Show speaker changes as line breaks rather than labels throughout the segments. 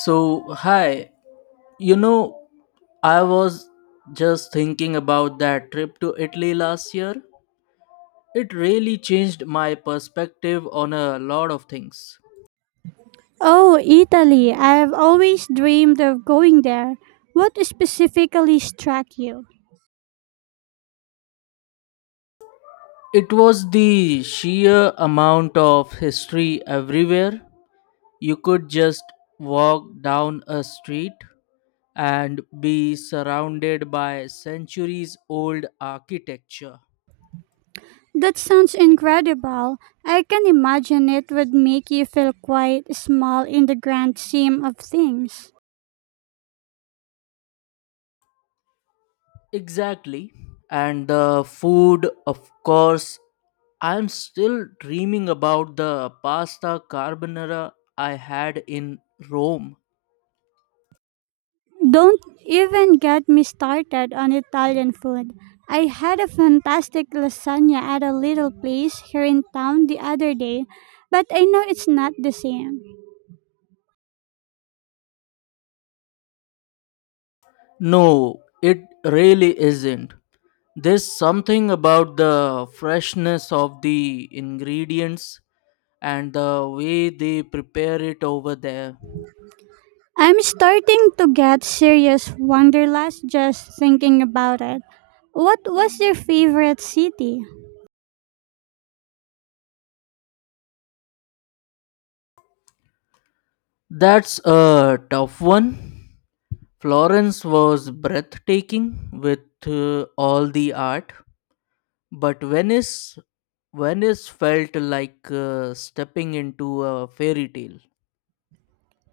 So, hi, you know, I was just thinking about that trip to Italy last year. It really changed my perspective on a lot of things.
Oh, Italy. I've always dreamed of going there. What specifically struck you?
It was the sheer amount of history everywhere. You could just walk down a street and be surrounded by centuries old architecture.
That sounds incredible. I can imagine it would make you feel quite small in the grand scheme of things.
Exactly. And the food, of course, I'm still dreaming about the pasta carbonara I had in Rome.
Don't even get me started on Italian food. I had a fantastic lasagna at a little place here in town the other day, but I know it's not the same.
No, it really isn't. There's something about the freshness of the ingredients and the way they prepare it over there.
I'm starting to get serious wanderlust just thinking about it. What was your favorite city?
That's a tough one. Florence was breathtaking with all the art. But Venice, Venice felt like stepping into a fairy tale.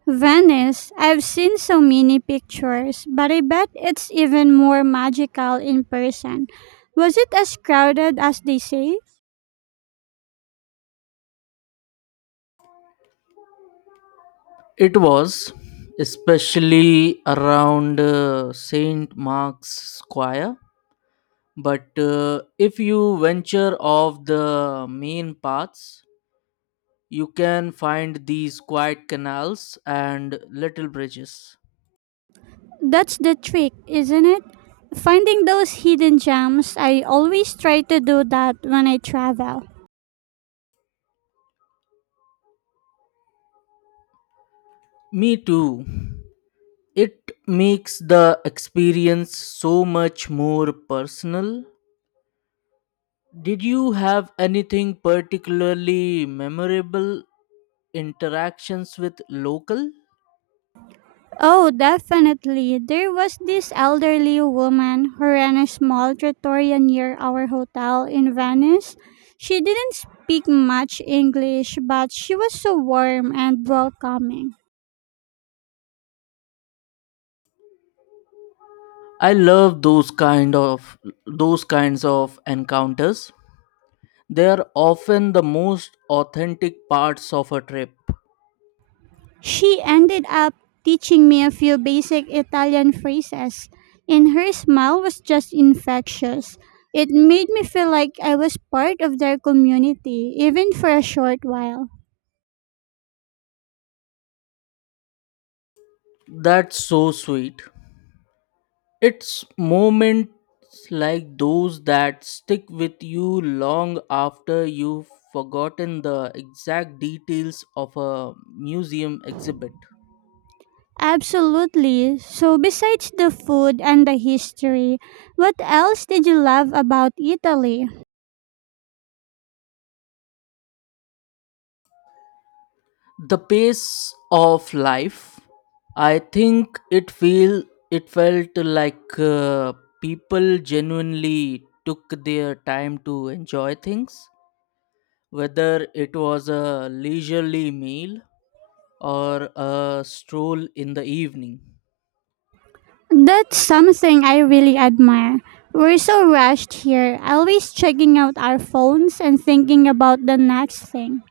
Venice. I've seen so many pictures, but I bet it's even more magical in person. Was it as crowded as they say?
It was, especially around St. Mark's Square. But if you venture off the main paths, you can find these quiet canals and little bridges.
That's the trick, isn't it? Finding those hidden gems. I always try to do that when I travel.
Me too. It makes the experience so much more personal. Did you have anything particularly memorable interactions with local?
Oh, definitely. There was this elderly woman who ran a small trattoria near our hotel in Venice. She didn't speak much English, but she was so warm and welcoming.
I love those kinds of encounters. They are often the most authentic parts of a trip.
She ended up teaching me a few basic Italian phrases, and her smile was just infectious. It made me feel like I was part of their community, even for a short while.
That's so sweet. It's moments like those that stick with you long after you've forgotten the exact details of a museum exhibit.
Absolutely. So, besides the food and the history, what else did you love about Italy?
The pace of life, I think it felt like people genuinely took their time to enjoy things, whether it was a leisurely meal or a stroll in the evening.
That's something I really admire. We're so rushed here, always checking out our phones and thinking about the next thing.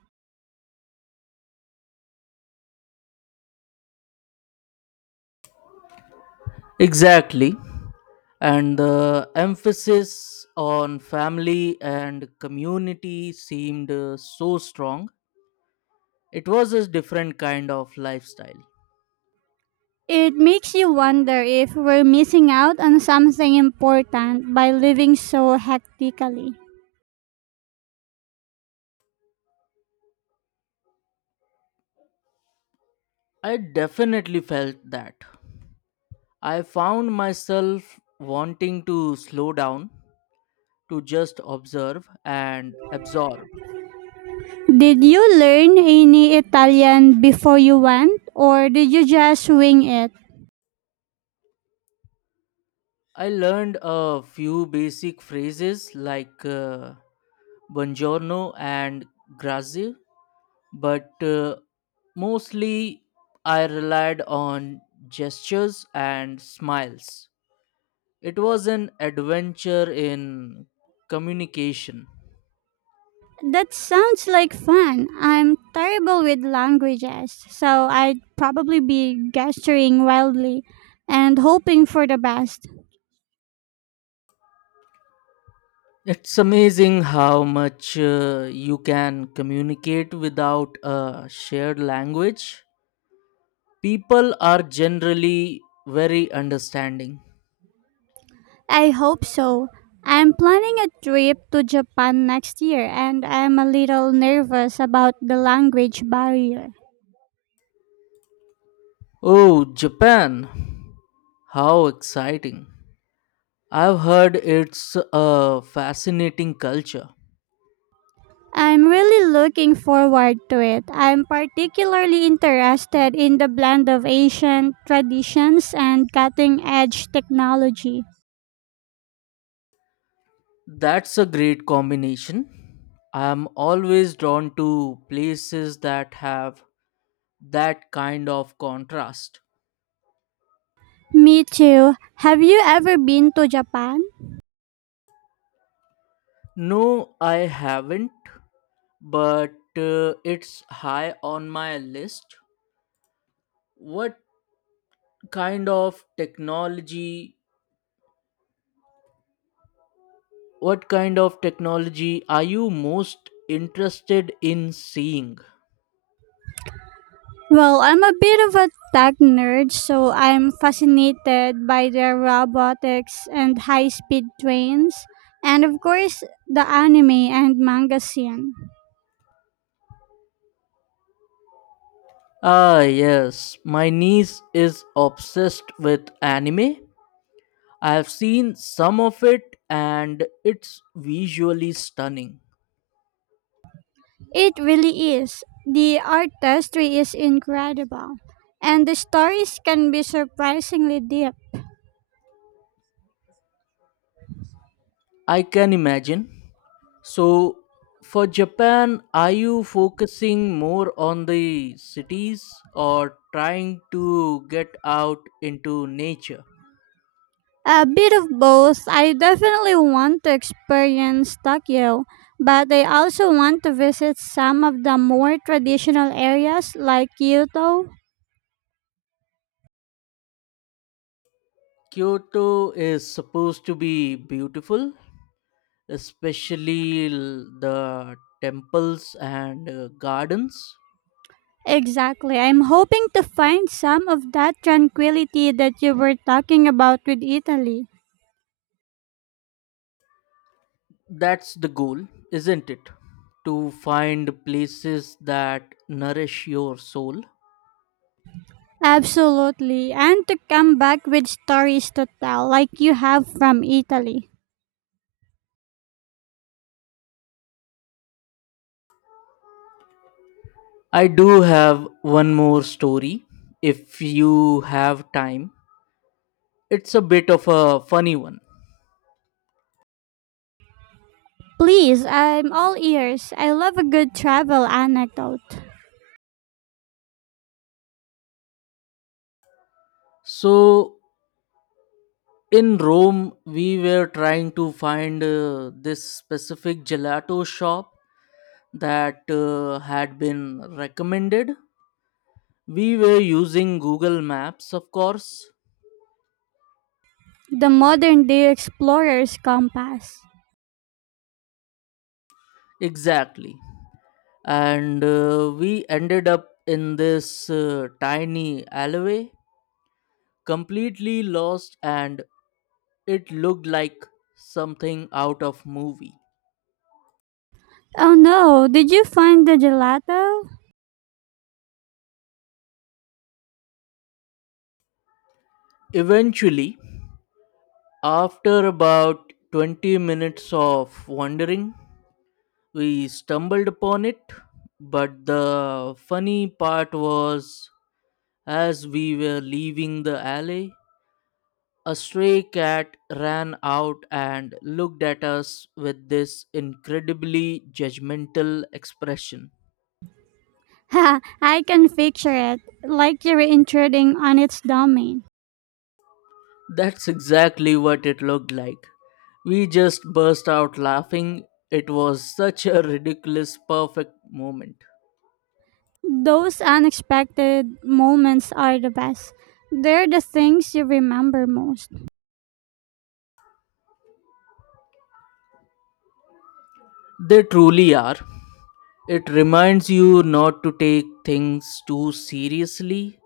Exactly. And the emphasis on family and community seemed so strong. It was a different kind of lifestyle.
It makes you wonder if we're missing out on something important by living so hectically.
I definitely felt that. I found myself wanting to slow down, to just observe and absorb.
Did you learn any Italian before you went, or did you just wing it?
I learned a few basic phrases like buongiorno and grazie, but mostly I relied on gestures and smiles. It was an adventure in communication.
That sounds like fun. I'm terrible with languages, so I'd probably be gesturing wildly and hoping for the best.
It's amazing how much you can communicate without a shared language. People are generally very understanding.
I hope so. I'm planning a trip to Japan next year, and I'm a little nervous about the language barrier.
Oh, Japan! How exciting! I've heard it's a fascinating culture.
I'm really looking forward to it. I'm particularly interested in the blend of Asian traditions and cutting edge technology.
That's a great combination. I'm always drawn to places that have that kind of contrast.
Me too. Have you ever been to Japan?
No, I haven't, but it's high on my list. what kind of technology what kind of technology are you most interested in seeing?
Well, I'm a bit of a tech nerd, so I'm fascinated by their robotics and high speed trains, and of course, the anime and manga scene.
Ah yes, my niece is obsessed with anime. I have seen some of it, and it's visually stunning.
It really is. The artistry is incredible, and the stories can be surprisingly deep.
I can imagine. So, for Japan, are you focusing more on the cities or trying to get out into nature?
A bit of both. I definitely want to experience Tokyo, but I also want to visit some of the more traditional areas like Kyoto.
Kyoto is supposed to be beautiful, especially the temples and gardens.
Exactly. I'm hoping to find some of that tranquility that you were talking about with Italy.
That's the goal, isn't it? To find places that nourish your soul.
Absolutely. And to come back with stories to tell like you have from Italy.
I do have one more story if you have time. It's a bit of a funny one.
Please, I'm all ears. I love a good travel anecdote
So in Rome, we were trying to find this specific gelato shop that had been recommended. We were using Google Maps, of course.
the modern day explorer's compass.
Exactly. And we ended up in this tiny alleyway, completely lost, and it looked like something out of movie.
Oh no, did you find the gelato?
Eventually, after about 20 minutes of wandering, we stumbled upon it, but the funny part was, as we were leaving the alley, a stray cat ran out and looked at us with this incredibly judgmental expression.
Ha, I can picture it, like you're intruding on its domain.
That's exactly what it looked like. We just burst out laughing. It was such a ridiculous, perfect moment.
Those unexpected moments are the best. They're the things you remember most.
They truly are. It reminds you not to take things too seriously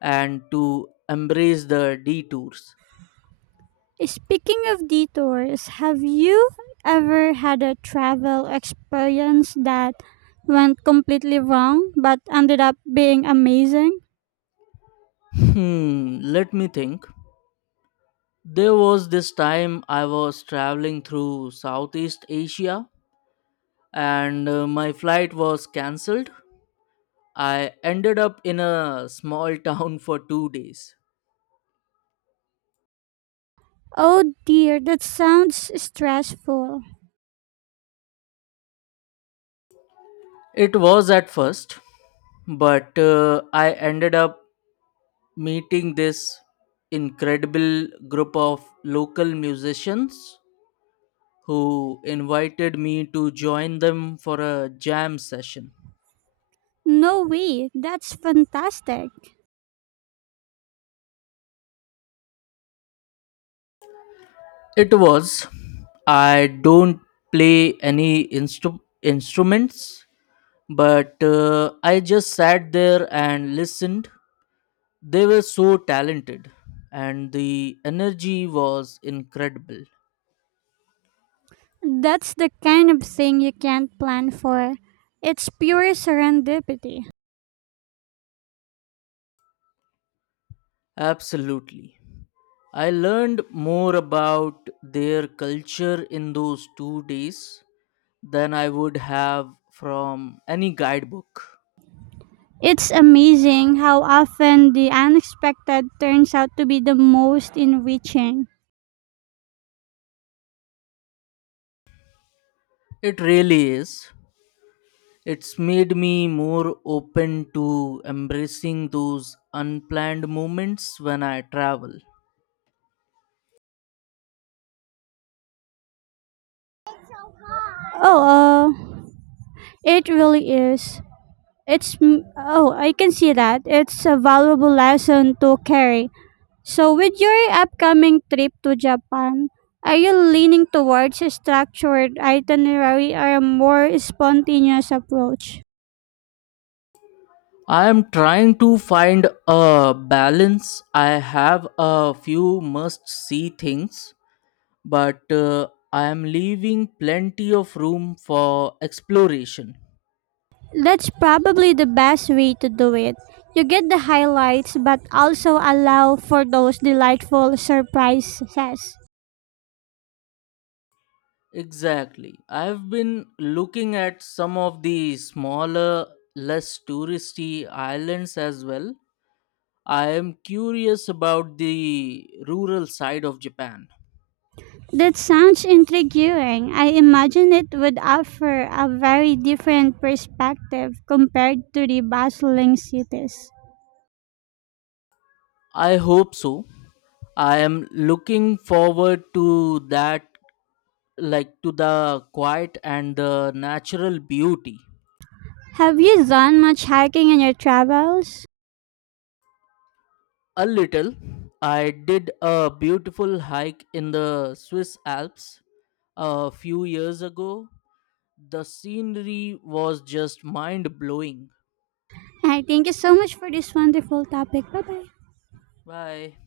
and to embrace the detours.
Speaking of detours, have you ever had a travel experience that went completely wrong but ended up being amazing?
Hmm, let me think. There was this time I was traveling through Southeast Asia, and my flight was cancelled. I ended up in a small town for 2 days.
Oh dear, that sounds stressful.
It was at first, but I ended up meeting this incredible group of local musicians who invited me to join them for a jam session.
No way, that's fantastic.
It was. I don't play any instruments, but I just sat there and listened. They were so talented, and the energy was incredible.
That's the kind of thing you can't plan for. It's pure serendipity.
Absolutely. I learned more about their culture in those 2 days than I would have from any guidebook.
It's amazing how often the unexpected turns out to be the most enriching.
It really is. It's made me more open to embracing those unplanned moments when I travel.
Oh, it really is. Oh, I can see that. It's a valuable lesson to carry. So, with your upcoming trip to Japan, are you leaning towards a structured itinerary or a more spontaneous approach?
I am trying to find a balance. I have a few must see things, but I am leaving plenty of room for exploration.
That's probably the best way to do it. You get the highlights but also allow for those delightful surprises.
Exactly. I've been looking at some of the smaller, less touristy islands as well. I am curious about the rural side of Japan.
That sounds intriguing. I imagine it would offer a very different perspective compared to the bustling cities.
I hope so. I am looking forward to that, like to the quiet and the natural beauty.
Have you done much hiking in your travels?
A little. I did a beautiful hike in the Swiss Alps a few years ago. The scenery was just mind blowing.
I thank you so much for this wonderful topic. Bye bye.
Why?